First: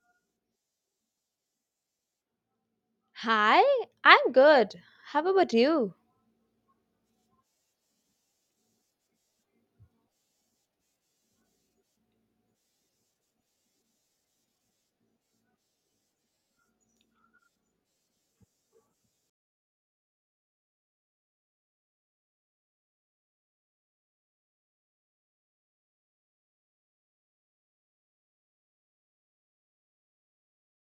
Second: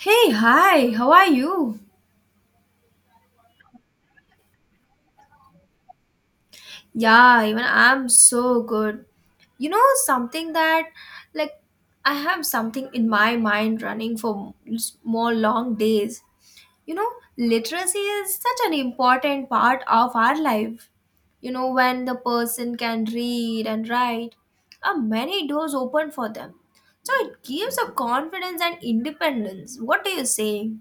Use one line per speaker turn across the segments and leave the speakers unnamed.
Hey, hi, how are you?
Hi, I'm good. How about you?
Yeah, even I'm so good. You know, something that, like, I have something in my mind running for more long days. You know, literacy is such an important part of our life. You know, when the person can read and write, are many doors open for them. So it gives a confidence and independence. What do you say?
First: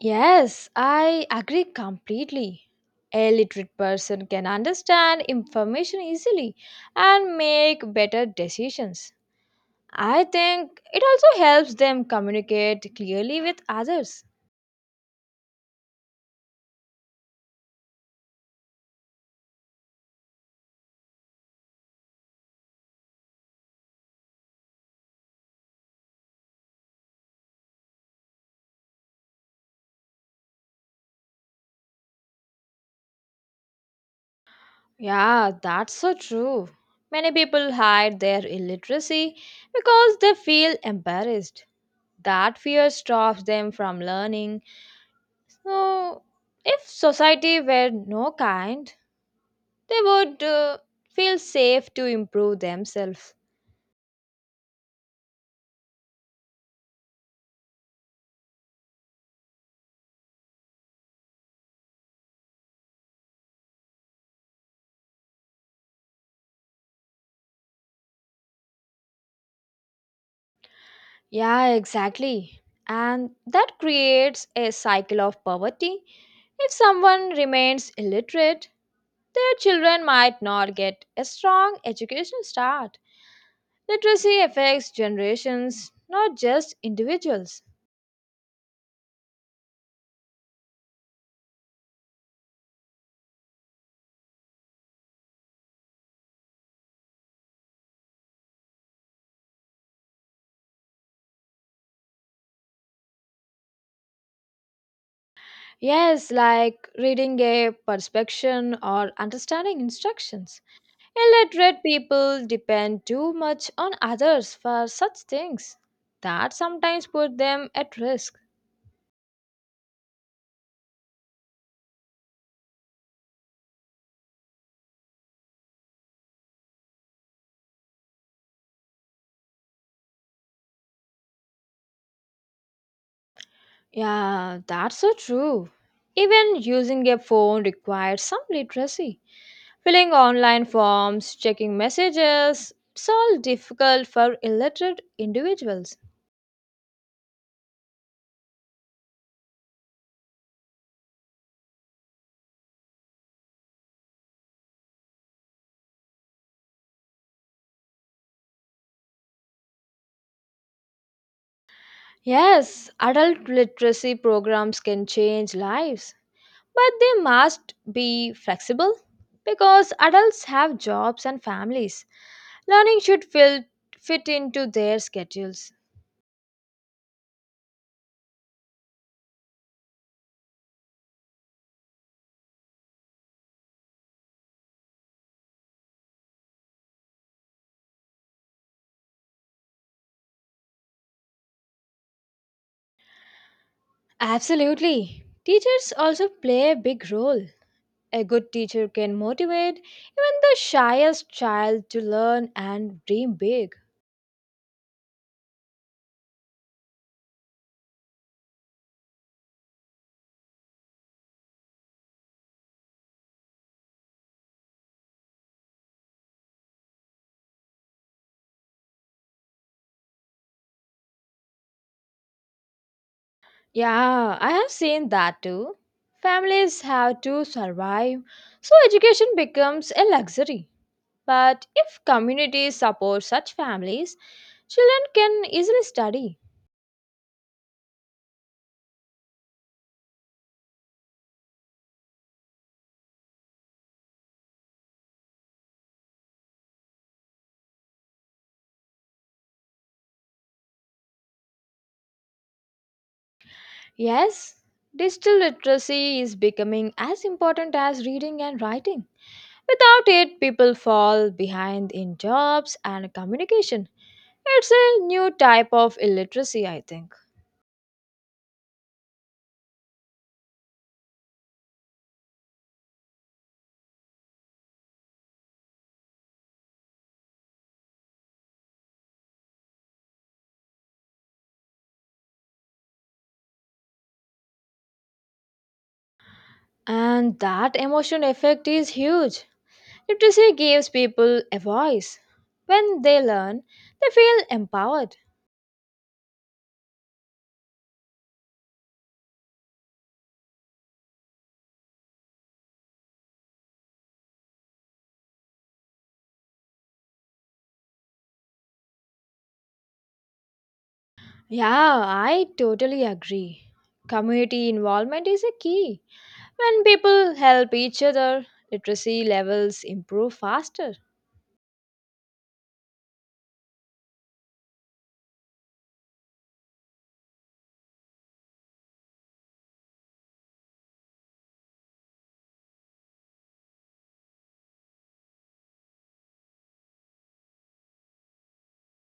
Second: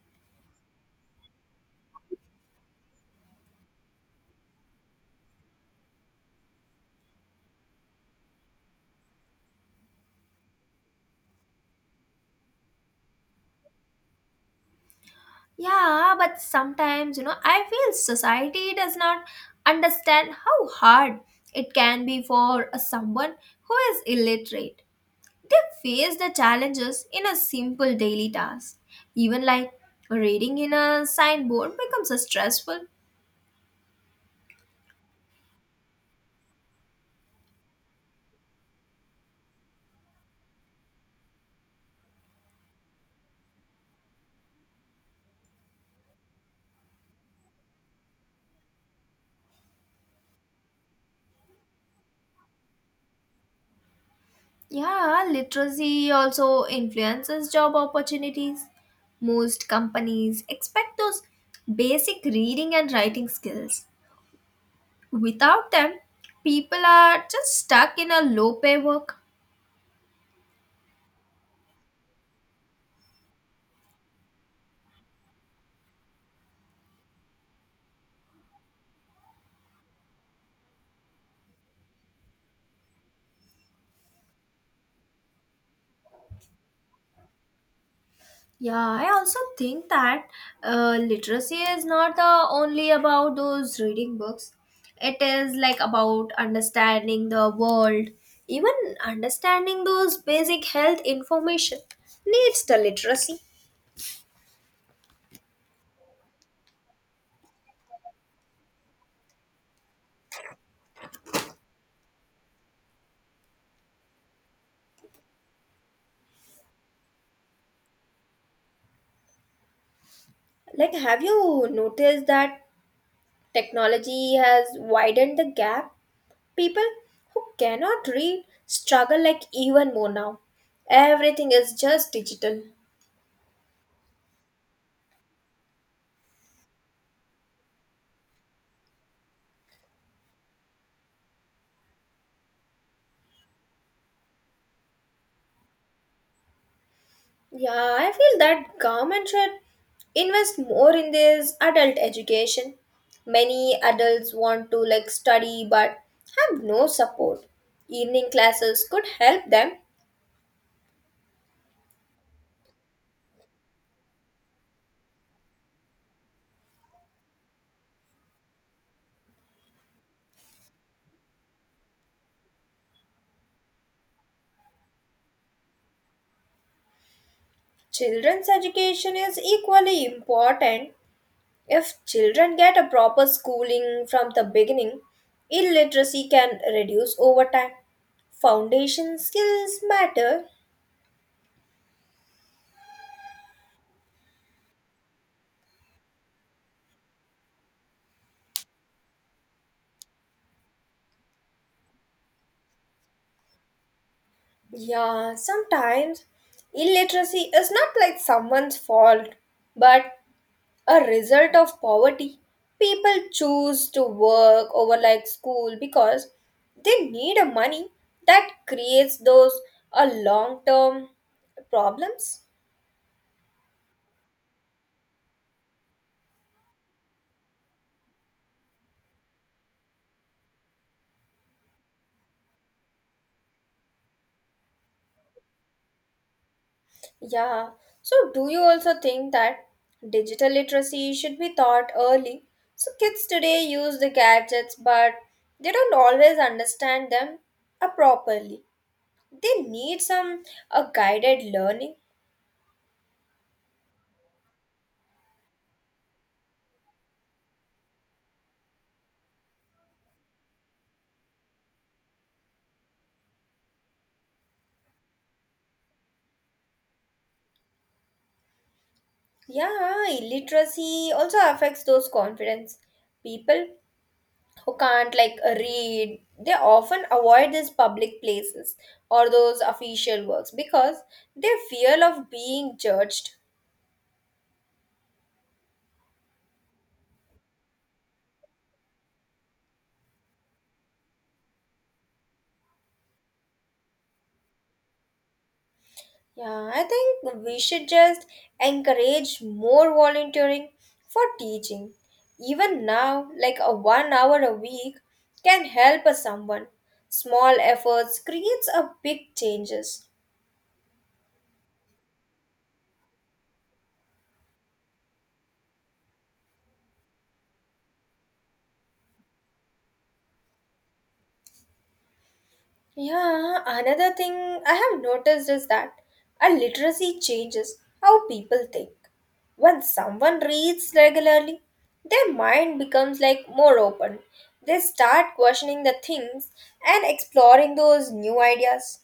Yes, I agree completely. A literate person can understand information easily and make better decisions. I think it also helps them communicate clearly with others.
Yeah, but sometimes, you know, I feel society does not understand how hard it can be for a someone who is illiterate. They face the challenges in a simple daily task. Even like reading in a signboard becomes a stressful.
Yeah, that's so true. Many people hide their illiteracy because they feel embarrassed. That fear stops them from learning. So, if society were no kind, they would feel safe to improve themselves.
Yeah, literacy also influences job opportunities. Most companies expect those basic reading and writing skills. Without them, people are just stuck in a low pay work.
Yeah, exactly. And that creates a cycle of poverty. If someone remains illiterate, their children might not get a strong education start. Literacy affects generations, not just individuals.
Yeah, I also think that literacy is not only about those reading books. It is like about understanding the world, even understanding those basic health information needs the literacy.
Yes, like reading a prescription or understanding instructions. Illiterate people depend too much on others for such things that sometimes put them at risk.
Like, have you noticed that technology has widened the gap? People who cannot read struggle like even more now. Everything is just digital.
Yeah, that's so true. Even using a phone requires some literacy. Filling online forms, checking messages, it's all difficult for illiterate individuals.
Yeah, I feel that government should invest more in this adult education. Many adults want to like study but have no support. Evening classes could help them.
Yes, adult literacy programs can change lives. But they must be flexible because adults have jobs and families. Learning should fit into their schedules.
Children's education is equally important. If children get a proper schooling from the beginning, illiteracy can reduce over time. Foundation skills matter.
Absolutely. Teachers also play a big role. A good teacher can motivate even the shyest child to learn and dream big.
Yeah, sometimes illiteracy is not like someone's fault, but a result of poverty. People choose to work over like school because they need a money that creates those a long term problems.
Yeah, I have seen that too. Families have to survive, so education becomes a luxury. But if communities support such families, children can easily study.
Yeah. So, do you also think that digital literacy should be taught early? So, kids today use the gadgets, but they don't always understand them properly. They need some guided learning.
Yes, digital literacy is becoming as important as reading and writing. Without it, people fall behind in jobs and communication. It's a new type of illiteracy, I think.
Yeah, illiteracy also affects those confidence. People who can't like read, they often avoid these public places or those official works because they fear of being judged.
And that emotional effect is huge. Literacy gives people a voice. When they learn, they feel empowered.
Yeah, I think we should just encourage more volunteering for teaching. Even now, like a 1 hour a week can help a someone. Small efforts creates a big changes.
Yeah, I totally agree. Community involvement is a key. When people help each other, literacy levels improve faster.
Yeah, another thing I have noticed is that our literacy changes how people think. When someone reads regularly, their mind becomes like more open. They start questioning the things and exploring those new ideas.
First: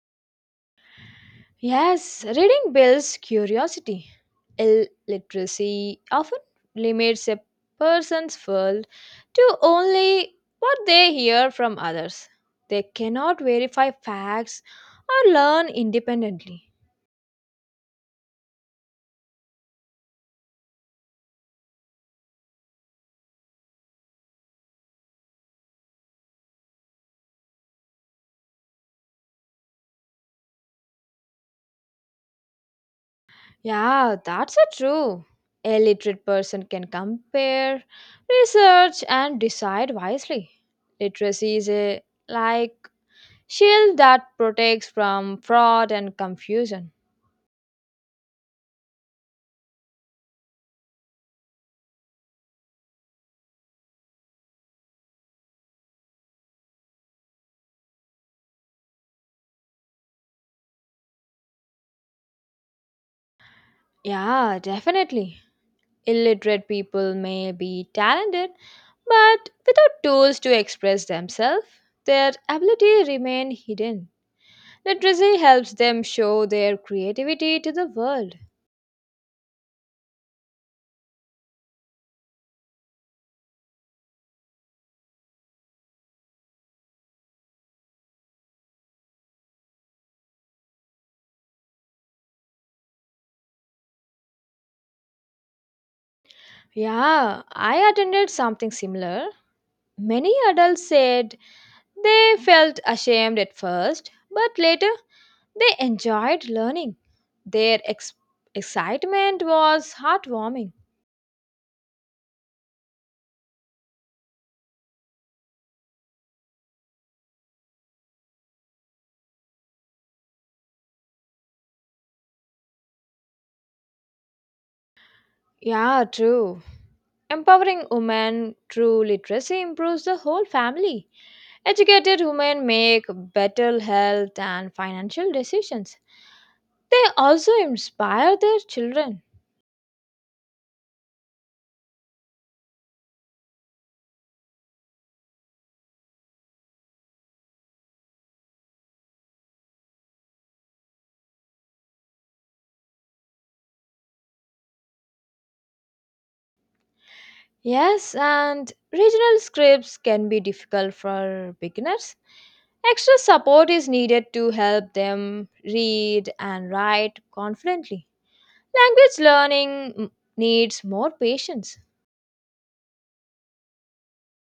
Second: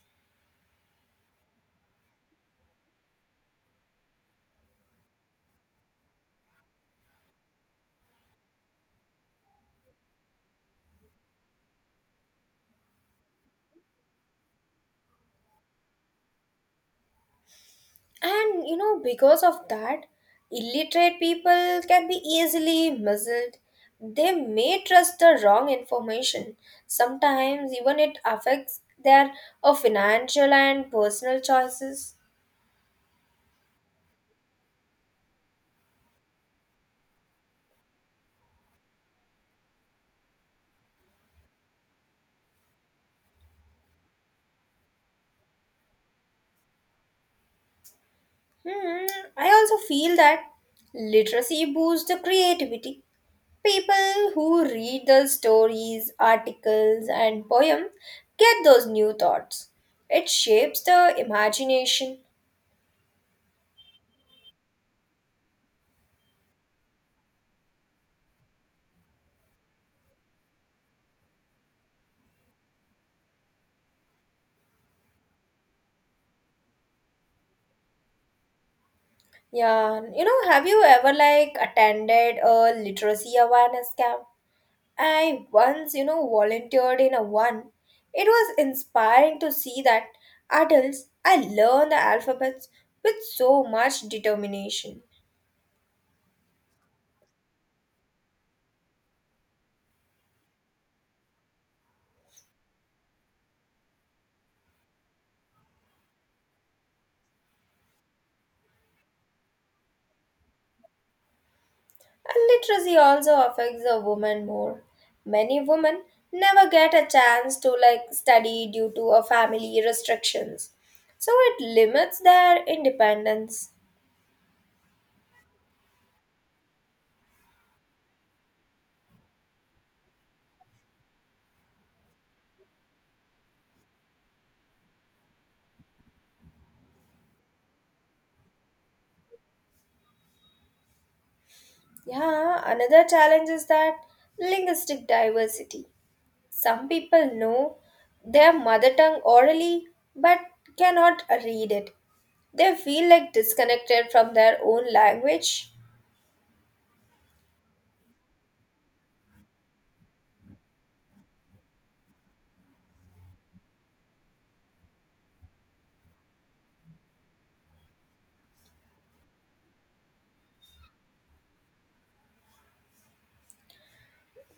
Yes, reading builds curiosity. Illiteracy often limits a person's world to only what they hear from others. They cannot verify facts or learn independently.
And you know, because of that, illiterate people can be easily muzzled. They may trust the wrong information. Sometimes, even it affects their financial and personal choices.
Yeah, that's a true. A literate person can compare, research, and decide wisely. Literacy is a like shield that protects from fraud and confusion.
Hmm, I also feel that literacy boosts the creativity. People who read the stories, articles, and poems get those new thoughts. It shapes the imagination.
Yeah, definitely. Illiterate people may be talented, but without tools to express themselves, their ability remain hidden. Literacy helps them show their creativity to the world.
Yeah, you know, have you ever like attended a literacy awareness camp? I once, you know, volunteered in a one. It was inspiring to see that adults I learn the alphabets with so much determination.
Yeah, I attended something similar. Many adults said they felt ashamed at first, but later they enjoyed learning. Their excitement was heartwarming.
And literacy also affects a woman more. Many women never get a chance to like study due to a family restrictions. So it limits their independence.
Yeah, true. Empowering women through literacy improves the whole family. Educated women make better health and financial decisions. They also inspire their children.
Yeah, another challenge is that linguistic diversity. Some people know their mother tongue orally but cannot read it. They feel like disconnected from their own language.
Yes, and regional scripts can be difficult for beginners. Extra support is needed to help them read and write confidently. Language learning m- needs more patience.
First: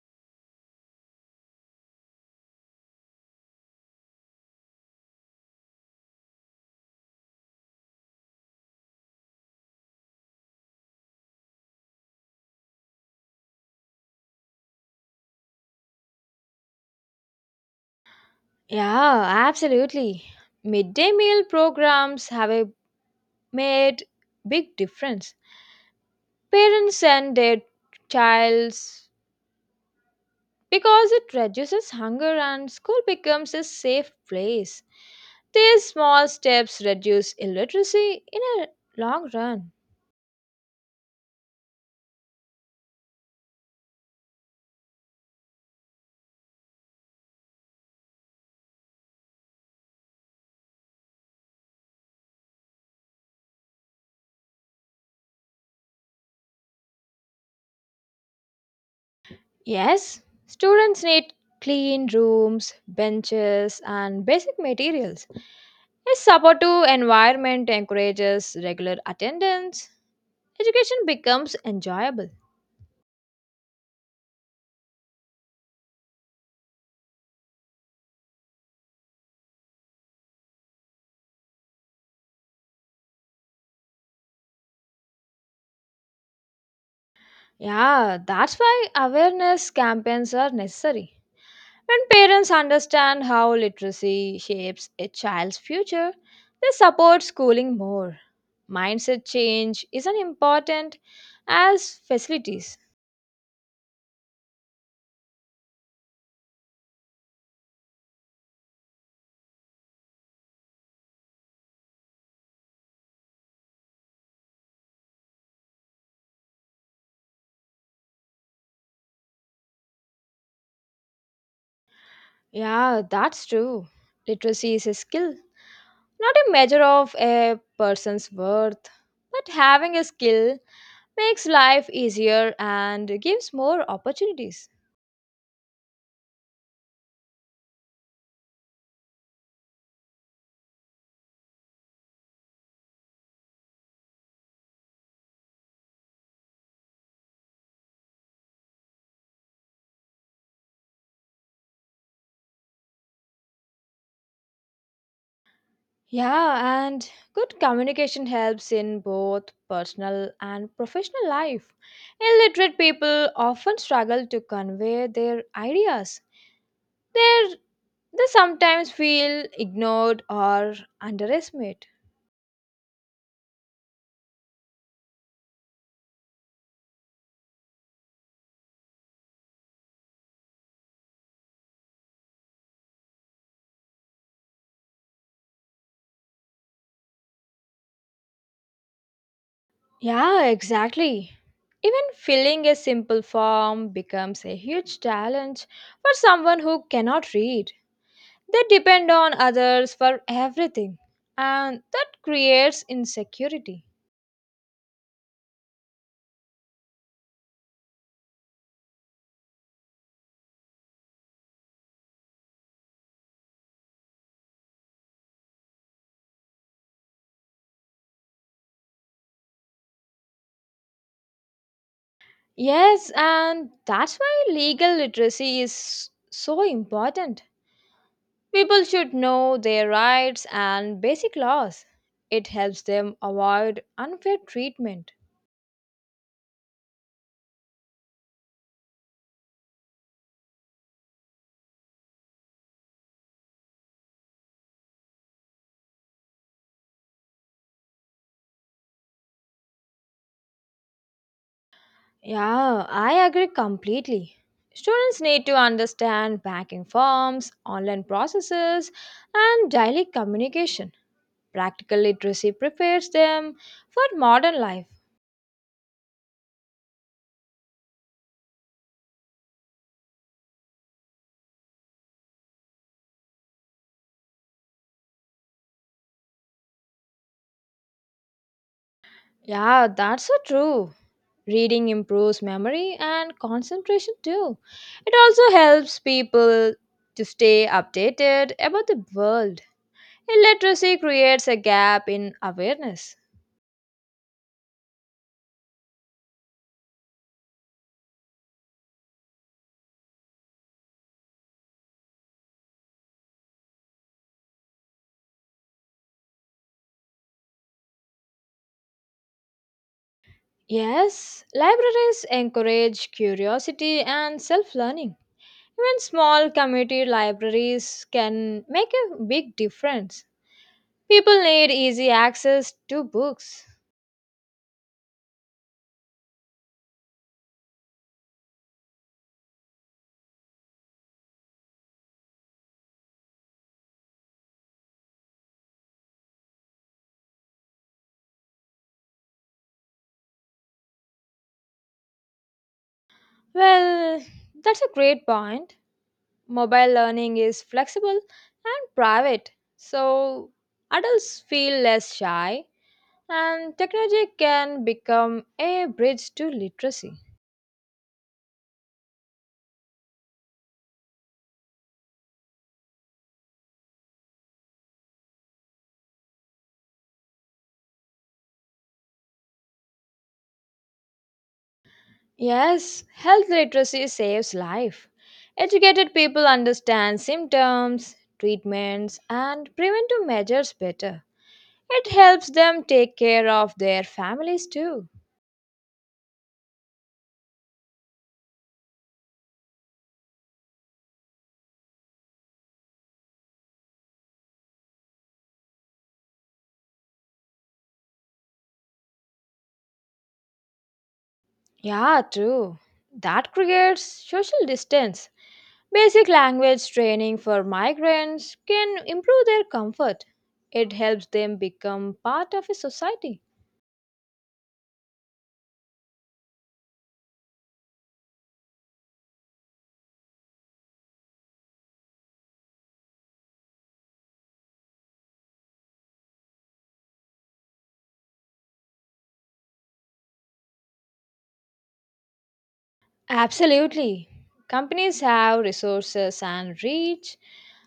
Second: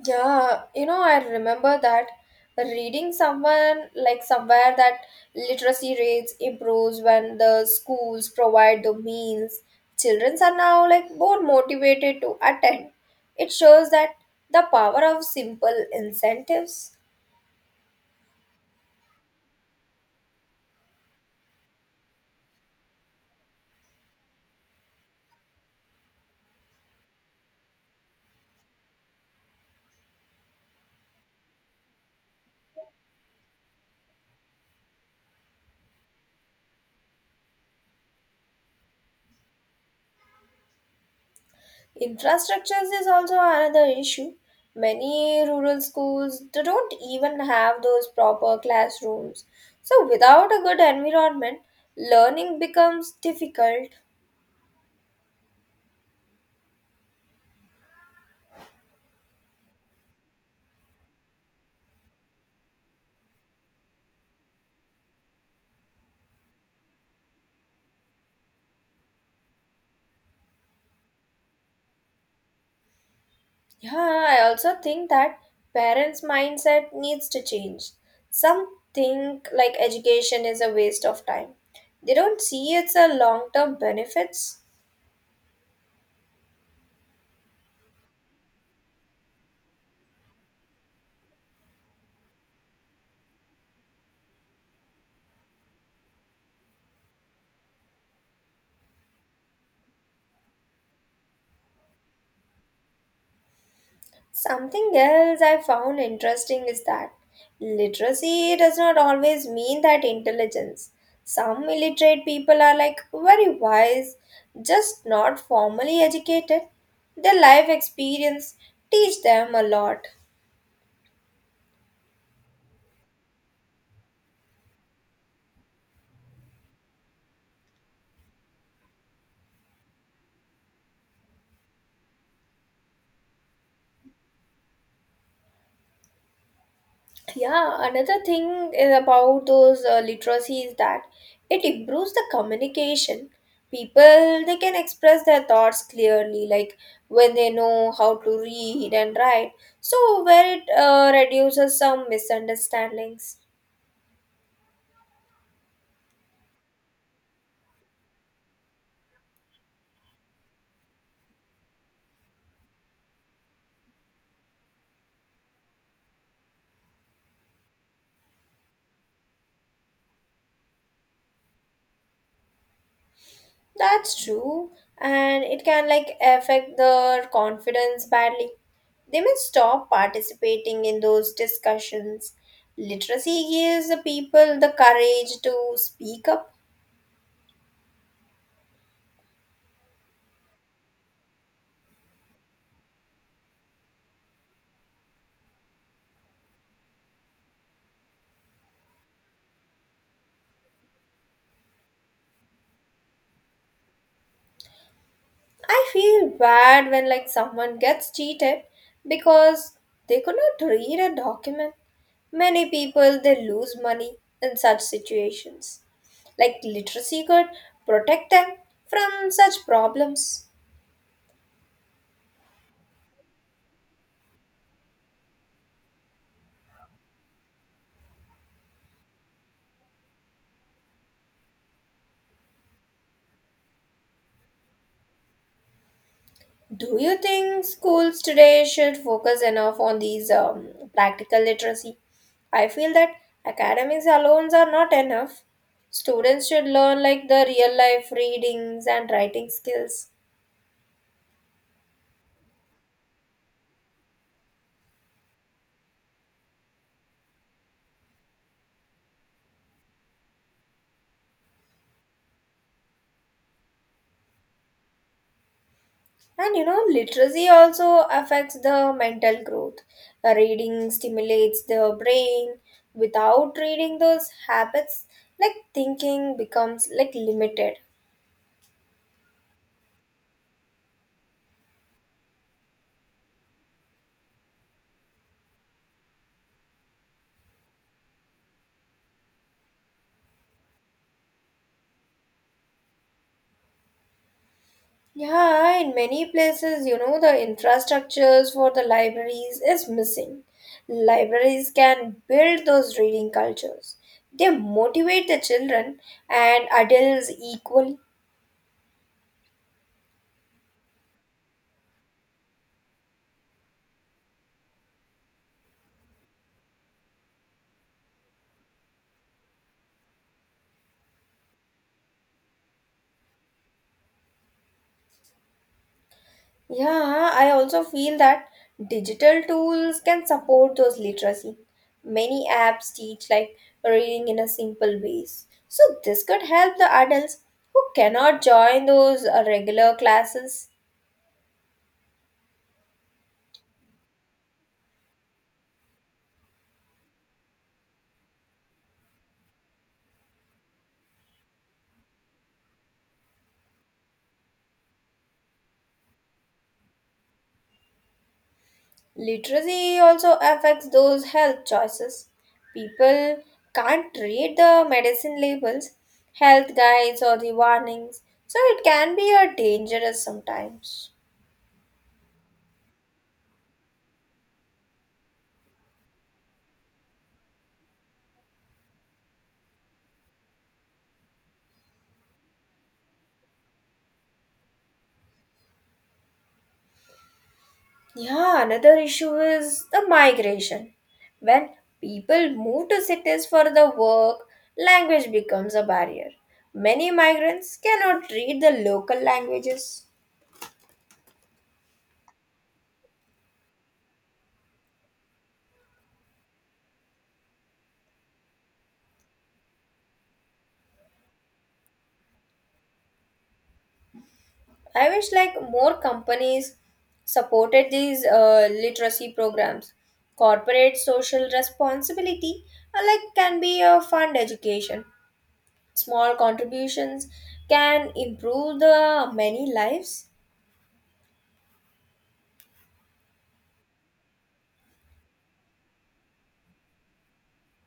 Yeah, you know, I remember that reading someone like somewhere that literacy rates improves when the schools provide the means. Children are now like more motivated to attend. It shows that the power of simple incentives.
Yeah, absolutely. Midday meal programs made big difference. Parents send their childs because it reduces hunger and school becomes a safe place. These small steps reduce illiteracy in a long run.
Infrastructures is also another issue. Many rural schools they don't even have those proper classrooms. So without a good environment, learning becomes difficult.
Yes, students need clean rooms, benches, and basic materials. A supportive environment encourages regular attendance. Education becomes enjoyable.
Yeah, I also think that parents' mindset needs to change. Some think like education is a waste of time. They don't see it's a long-term benefits.
Yeah, that's why awareness campaigns are necessary. When parents understand how literacy shapes a child's future, they support schooling more. Mindset change isn't important as facilities.
Something else I found interesting is that literacy does not always mean that intelligence. Some illiterate people are like very wise, just not formally educated. Their life experience teach them a lot.
Yeah, that's true. Literacy is a skill, not a measure of a person's worth. But having a skill makes life easier and gives more opportunities.
Yeah, another thing is about those literacy is that it improves the communication. People they can express their thoughts clearly, like when they know how to read and write. So where it reduces some misunderstandings.
Yeah, and good communication helps in both personal and professional life. Illiterate people often struggle to convey their ideas. They're, they sometimes feel ignored or underestimated.
That's true, and it can like affect their confidence badly. They may stop participating in those discussions. Literacy gives the people the courage to speak up.
Yeah, exactly. Even filling a simple form becomes a huge challenge for someone who cannot read. They depend on others for everything, and that creates insecurity.
I feel bad when like someone gets cheated because they could not read a document. Many people they lose money in such situations. Like literacy could protect them from such problems.
Yes, and that's why legal literacy is so important. People should know their rights and basic laws. It helps them avoid unfair treatment.
Do you think schools today should focus enough on these practical literacy? I feel that academics alone are not enough. Students should learn like the real life readings and writing skills.
Yeah, I agree completely. Students need to understand banking forms, online processes, and daily communication. Practical literacy prepares them for modern life.
And you know, literacy also affects the mental growth. Reading stimulates the brain. Without reading those habits, like thinking becomes like limited.
Yeah, that's so true. Reading improves memory and concentration too. It also helps people to stay updated about the world. Illiteracy creates a gap in awareness.
Yeah, in many places, you know, the infrastructures for the libraries is missing. Libraries can build those reading cultures. They motivate the children and adults equally.
Yes, libraries encourage curiosity and self learning. Even small community libraries can make a big difference. People need easy access to books.
Yeah, I also feel that digital tools can support those literacy. Many apps teach like reading in a simple ways. So this could help the adults who cannot join those regular classes.
Well, that's a great point. Mobile learning is flexible and private, so adults feel less shy, and technology can become a bridge to literacy.
Literacy also affects those health choices. People can't read the medicine labels, health guides or the warnings. So it can be a dangerous sometimes.
Yes, health literacy saves life. Educated people understand symptoms, treatments, and preventive measures better. It helps them take care of their families too.
Yeah, another issue is the migration. When people move to cities for the work, language becomes a barrier. Many migrants cannot read the local languages.
Yeah, true. That creates social distance. Basic language training for migrants can improve their comfort. It helps them become part of a society.
I wish like more companies supported these literacy programs. Corporate social responsibility like can be a fund education. Small contributions can improve the many lives.
Absolutely. Companies have resources and reach.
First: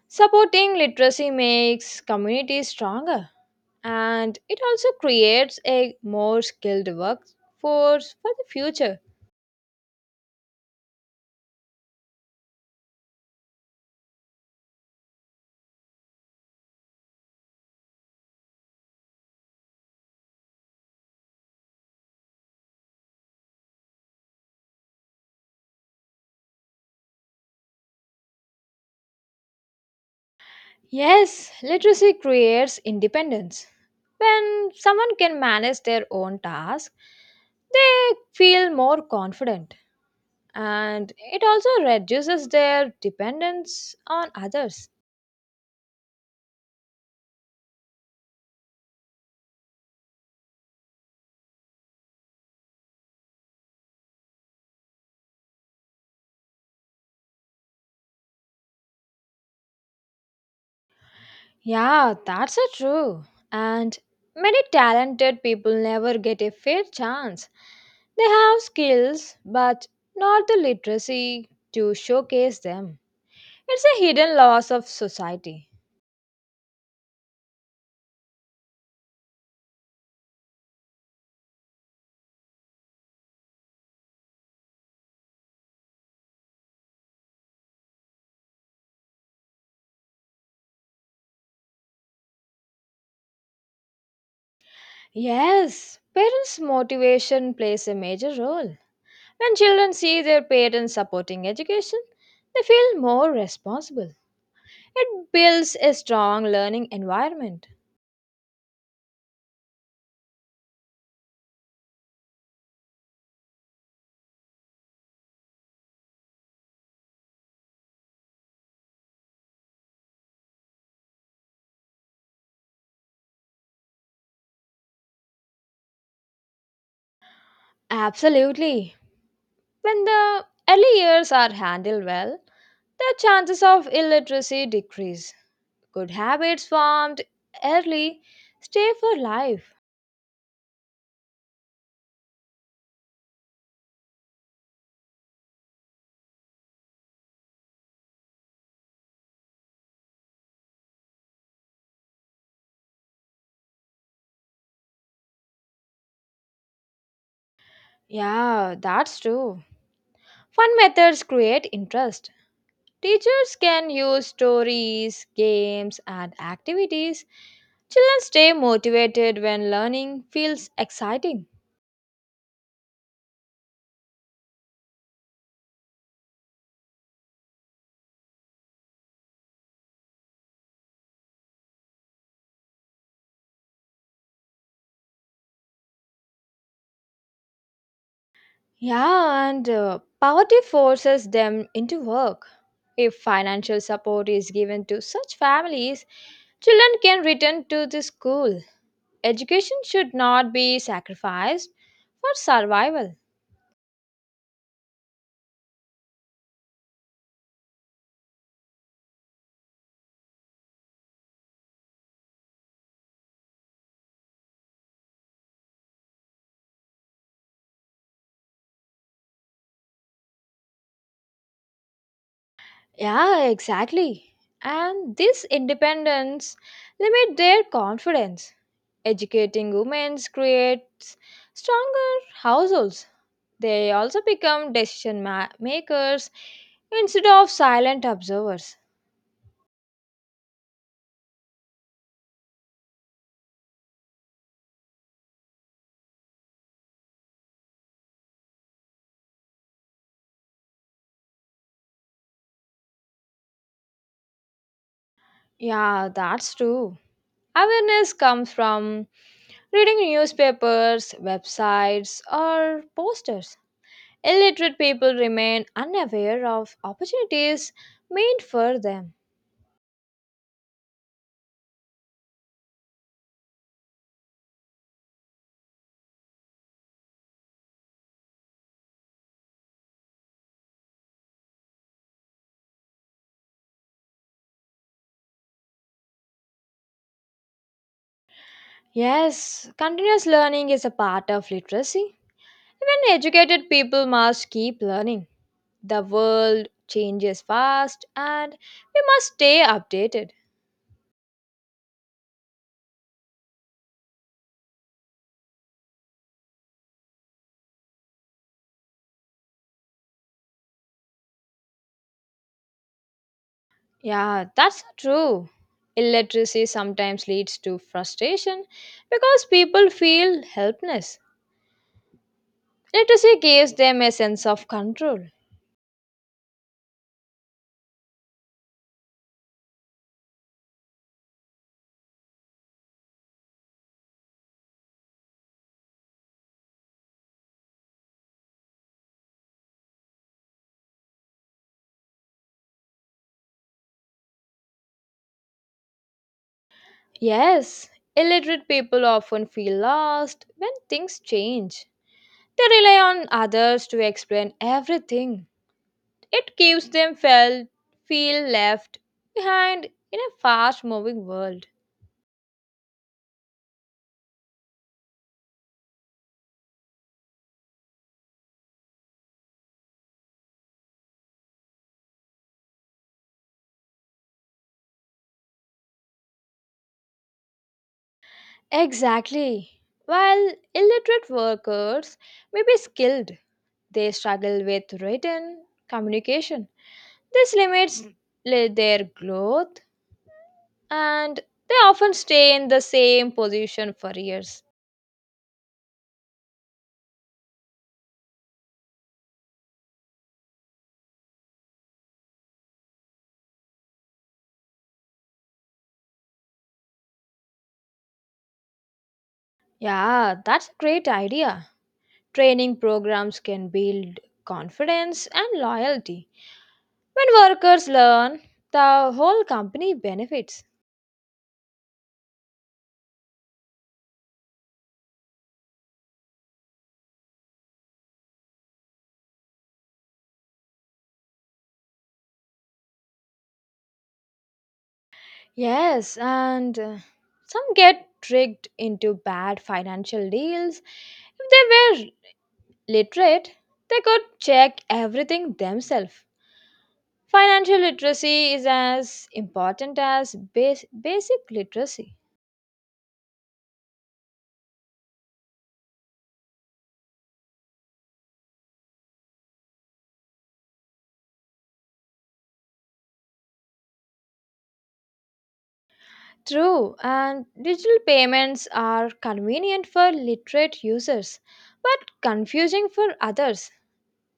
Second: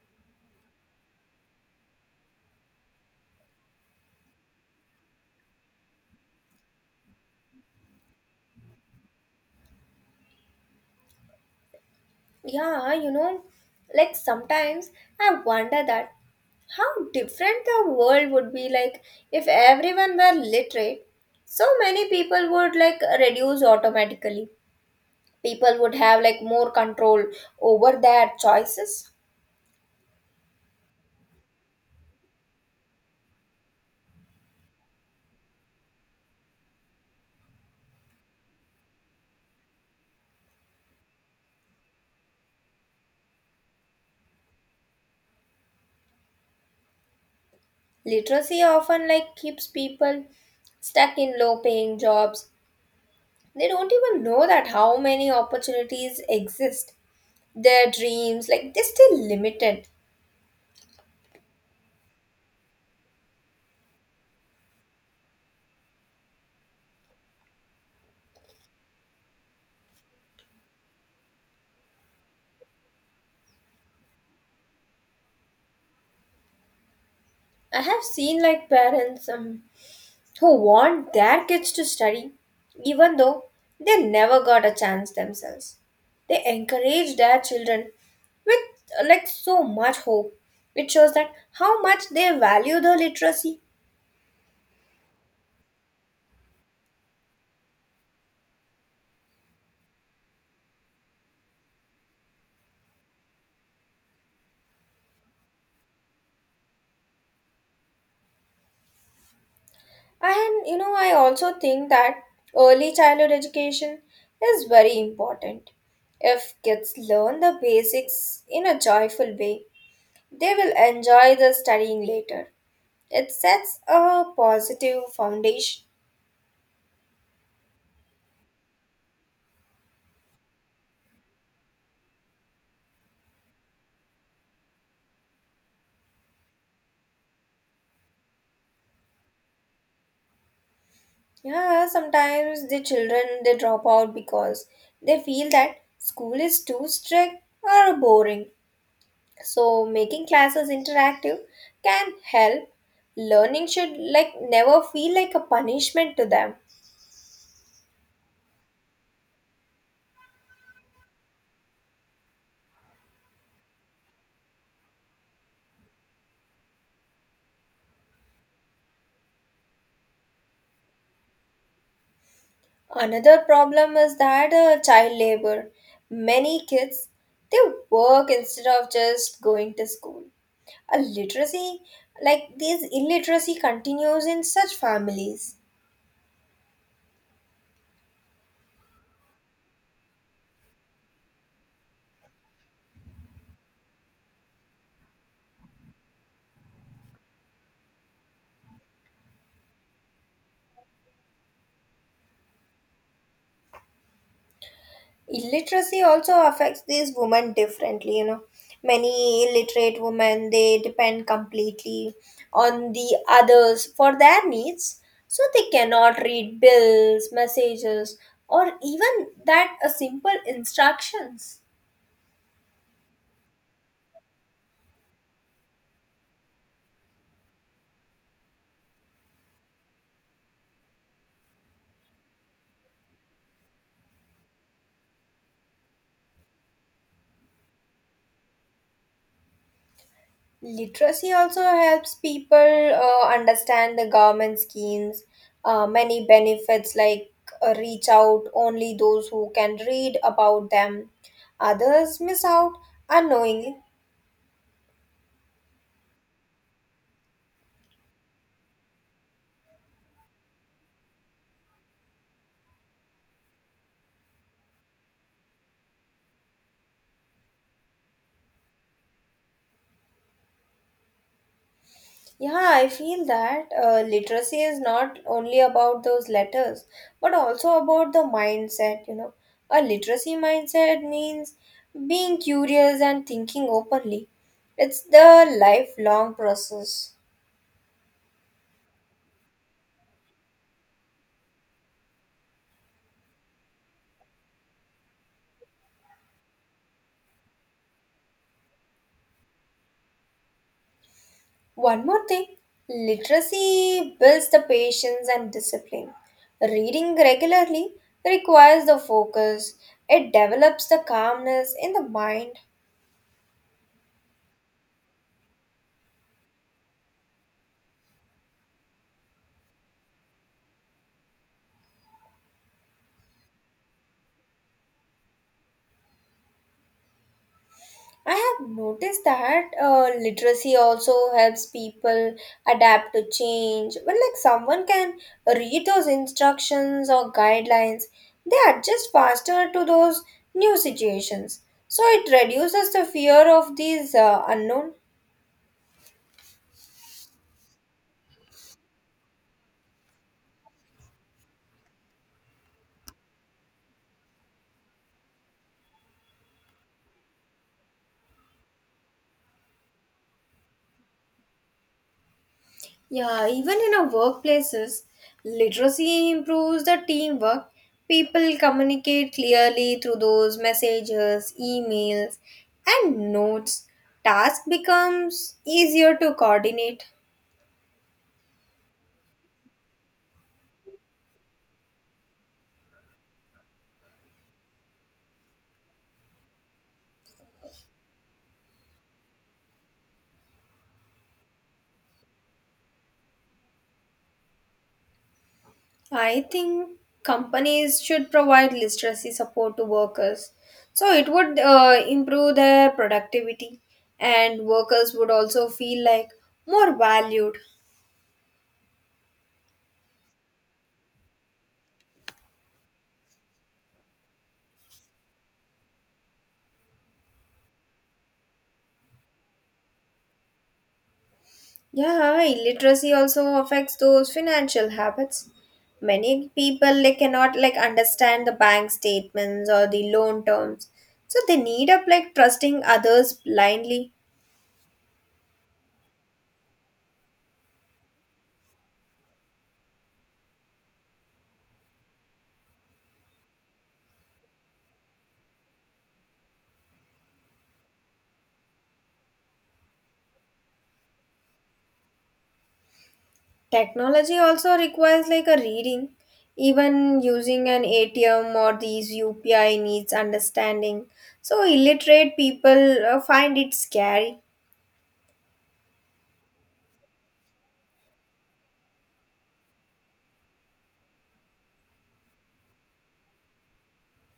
Supporting literacy makes communities stronger and it also creates a more skilled workforce for the future.
Yeah, you know, like sometimes I wonder that how different the world would be like if everyone were literate. So many people would like reduce automatically. People would have like more control over their choices.
Yes, literacy creates independence. When someone can manage their own task, they feel more confident and it also reduces their dependence on others.
Literacy often like keeps people stuck in low paying jobs. They don't even know that how many opportunities exist. Their dreams like they're still limited.
Yeah, that's a true. And many talented people never get a fair chance. They have skills, but not the literacy to showcase them. It's a hidden loss of society.
I have seen like parents who want their kids to study, even though they never got a chance themselves. They encourage their children with like so much hope. It shows that how much they value the literacy.
Yes, parents' motivation plays a major role. When children see their parents supporting education, they feel more responsible. It builds a strong learning environment.
And you know, I also think that early childhood education is very important. If kids learn the basics in a joyful way, they will enjoy the studying later. It sets a positive foundation.
Absolutely. When the early years are handled well, the chances of illiteracy decrease. Good habits formed early stay for life.
Yeah, sometimes the children they drop out because they feel that school is too strict or boring. So making classes interactive can help. Learning should like never feel like a punishment to them.
Yeah, that's true. Fun methods create interest. Teachers can use stories, games, and activities. Children stay motivated when learning feels exciting.
Another problem is that child labor. Many kids they work instead of just going to school. A literacy like this illiteracy continues in such families.
Yeah, and poverty forces them into work. If financial support is given to such families, children can return to the school. Education should not be sacrificed for survival.
Illiteracy also affects these women differently, you know, many illiterate women they depend completely on the others for their needs, so they cannot read bills messages or even that simple instructions.
Yeah, exactly. And this independence limit their confidence. Educating women creates stronger households. They also become decision makers instead of silent observers.
Literacy also helps people understand the government schemes. Many benefits like reach out only those who can read about them. Others miss out unknowingly.
Yeah, that's true. Awareness comes from reading newspapers, websites, or posters. Illiterate people remain unaware of opportunities made for them.
Yeah, I feel that literacy is not only about those letters, but also about the mindset, you know. A literacy mindset means being curious and thinking openly. It's the lifelong process.
Yes, continuous learning is a part of literacy. Even educated people must keep learning. The world changes fast and we must stay updated.
One more thing, literacy builds the patience and discipline. Reading regularly requires the focus. It develops the calmness in the mind.
Yeah, that's true. Illiteracy sometimes leads to frustration because people feel helpless. Literacy gives them a sense of control.
I have noticed that literacy also helps people adapt to change. When like someone can read those instructions or guidelines, they adjust faster to those new situations. So it reduces the fear of these unknown.
Yes, illiterate people often feel lost when things change. They rely on others to explain everything. It gives them feel left behind in a fast moving world.
Yeah, even in our workplaces, literacy improves the teamwork. People communicate clearly through those messages, emails, and notes. Task becomes easier to coordinate.
Exactly. While illiterate workers may be skilled, they struggle with written communication. This limits their growth and they often stay in the same position for years.
I think companies should provide literacy support to workers. So it would improve their productivity, and workers would also feel like more valued.
Yeah, that's a great idea. Training programs can build confidence and loyalty. When workers learn, the whole company benefits.
Yeah, illiteracy also affects those financial habits. Many people like cannot like understand the bank statements or the loan terms. So they need up like trusting others blindly.
Yes, and some get tricked into bad financial deals. If they were literate, they could check everything themselves. Financial literacy is as important as basic literacy.
Technology also requires like a reading. Even using an ATM or these UPI needs understanding. So illiterate people find it scary.
True, and digital payments are convenient for literate users, but confusing for others.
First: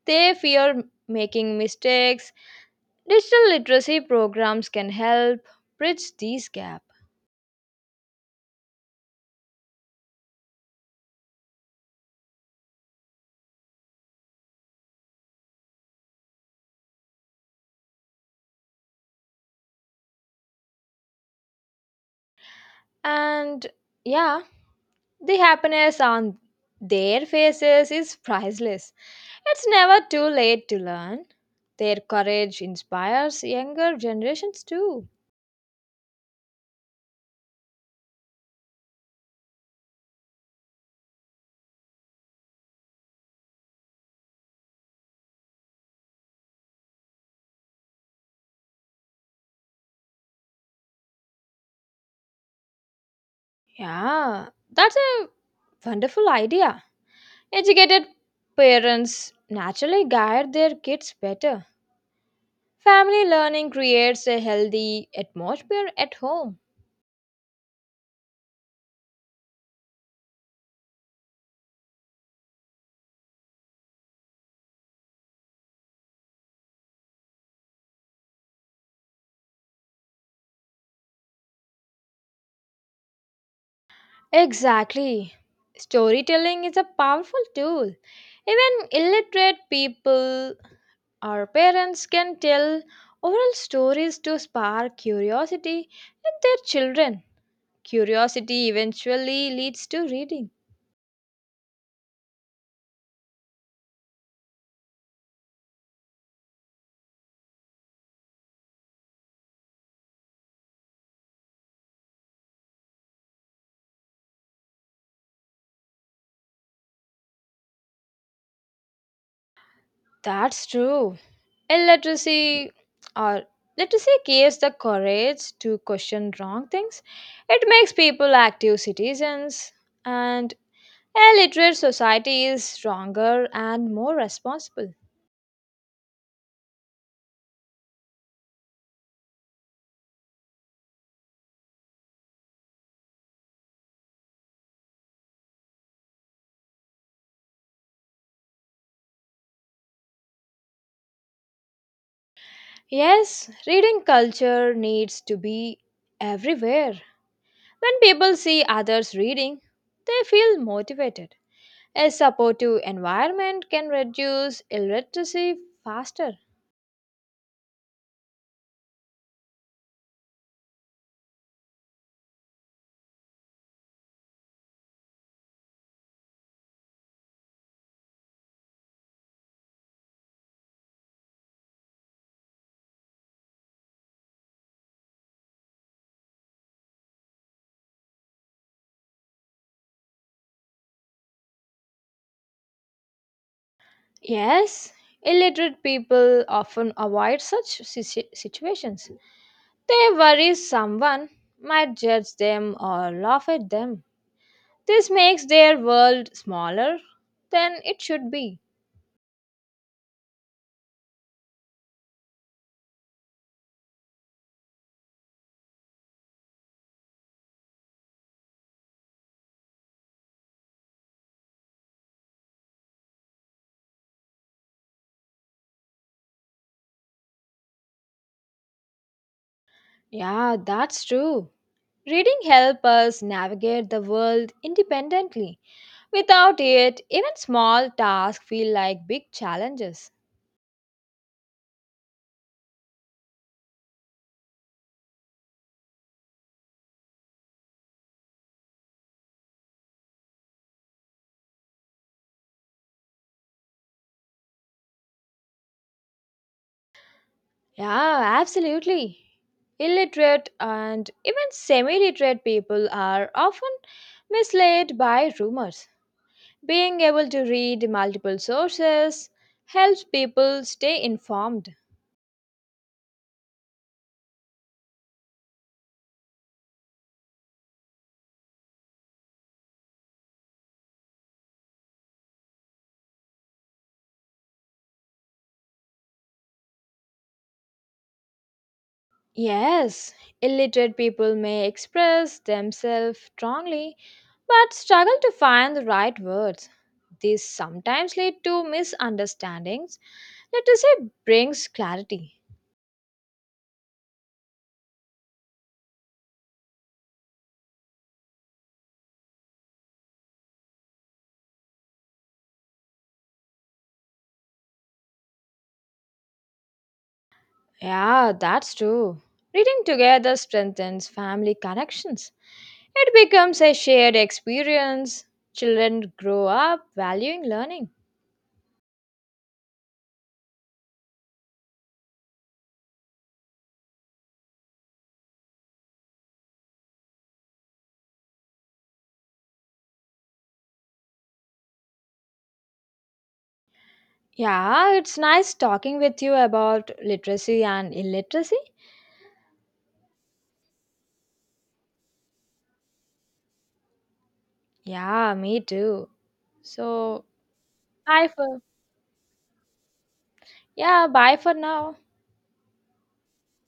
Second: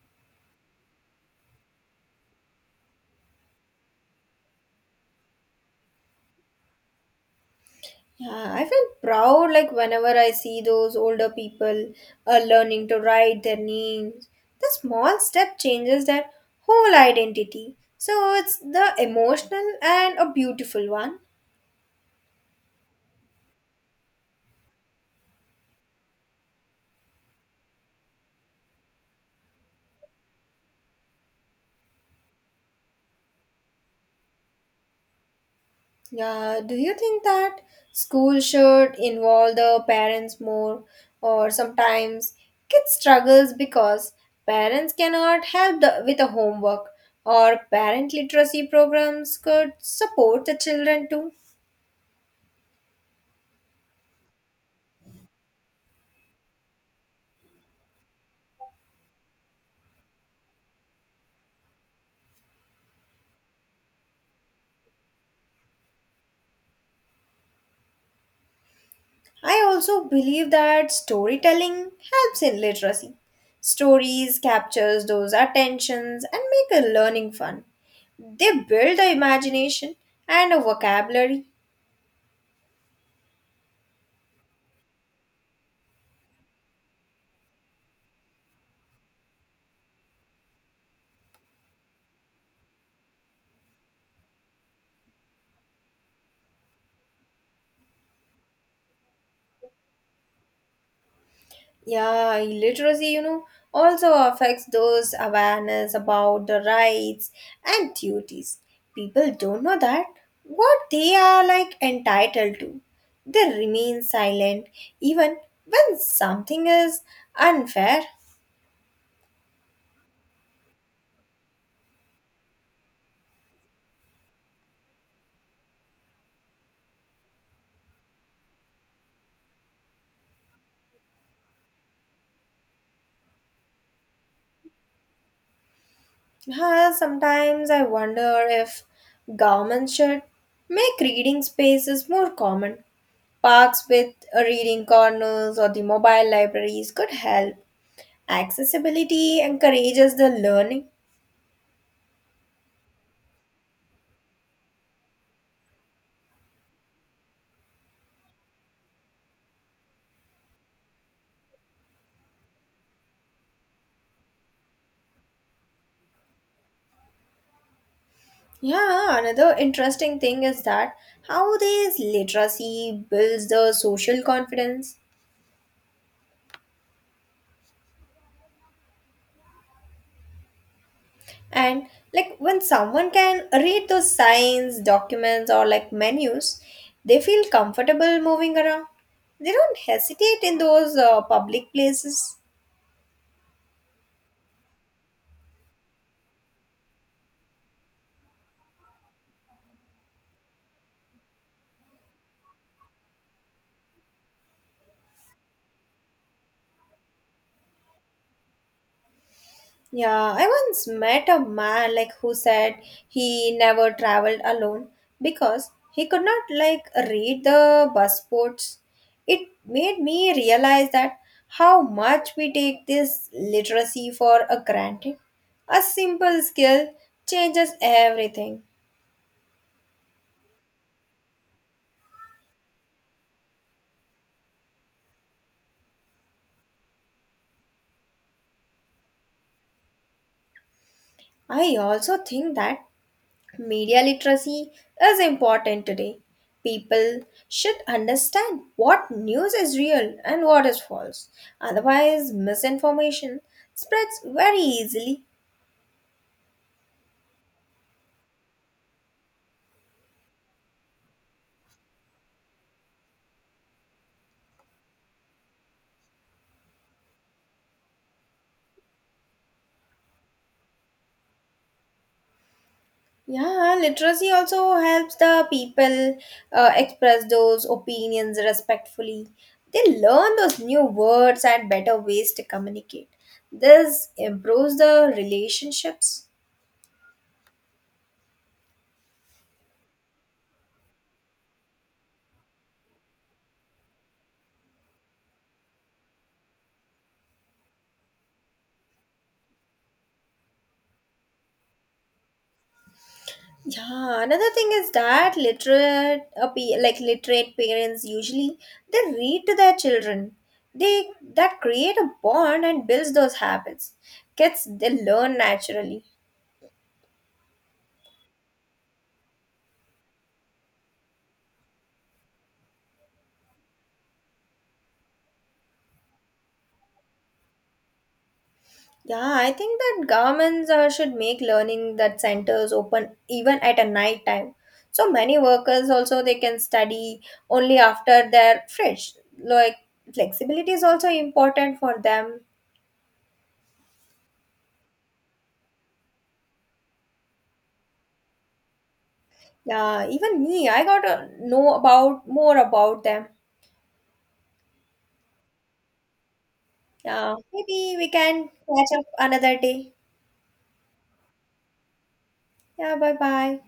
They fear making mistakes. Digital literacy programs can help bridge these gap.
Yeah, I feel proud like whenever I see those older people learning to write their names. The small step changes their whole identity. So it's the emotional and a beautiful one.
And yeah, the happiness on their faces is priceless. It's never too late to learn. Their courage inspires younger generations too.
Yeah, do you think that school should involve the parents more or sometimes kids struggles because parents cannot help the, with the homework or parent literacy programs could support the children too?
Yeah, that's a wonderful idea. Educated parents naturally guide their kids better. Family learning creates a healthy atmosphere at home.
I also believe that storytelling helps in literacy. Stories captures those attentions and make a learning fun. They build the imagination and a vocabulary.
Exactly. Storytelling is a powerful tool. Even illiterate people or parents can tell oral stories to spark curiosity in their children. Curiosity eventually leads to reading.
Yeah, illiteracy, you know, also affects those awareness about the rights and duties. People don't know that what they are like entitled to. They remain silent even when something is unfair.
That's true. Illiteracy or literacy gives the courage to question wrong things. It makes people active citizens, and a literate society is stronger and more responsible.
Sometimes I wonder if governments should make reading spaces more common. Parks with reading corners or the mobile libraries could help. Accessibility encourages the learning.
Yes, reading culture needs to be everywhere. When people see others reading, they feel motivated. A supportive environment can reduce illiteracy faster.
Yeah, another interesting thing is that how this literacy builds the social confidence. And like when someone can read those signs documents or like menus, they feel comfortable moving around. They don't hesitate in those public places.
Yes, illiterate people often avoid such situations. They worry someone might judge them or laugh at them. This makes their world smaller than it should be.
Yeah, I once met a man like who said he never traveled alone because he could not like read the bus boards. It made me realize that how much we take this literacy for a granted. A simple skill changes everything.
Yeah, that's true. Reading helps us navigate the world independently. Without it, even small tasks feel like big challenges.
I also think that media literacy is important today. People should understand what news is real and what is false. Otherwise, misinformation spreads very easily.
Yeah, absolutely. Illiterate and even semi literate people are often misled by rumors. Being able to read multiple sources helps people stay informed.
Yeah, literacy also helps the people express those opinions respectfully. They learn those new words and better ways to communicate. This improves the relationships.
Yes, illiterate people may express themselves strongly but struggle to find the right words. These sometimes lead to misunderstandings. Literacy brings clarity.
Yeah, another thing is that literate, like literate parents usually they read to their children. They that create a bond and builds those habits. Kids they learn naturally.
Yeah, that's true. Reading together strengthens family connections. It becomes a shared experience. Children grow up valuing learning.
Yeah, I think that governments should make learning that centers open even at a night time. So many workers also they can study only after they're fresh. Like flexibility is also important for them.
Yeah, it's nice talking with you about literacy and illiteracy.
Yeah, even me, I got to know about more about them.
Yeah, me too. So,
Yeah, maybe we
bye
can
for
catch up another day.
yeah, bye for now.
Yeah, bye bye.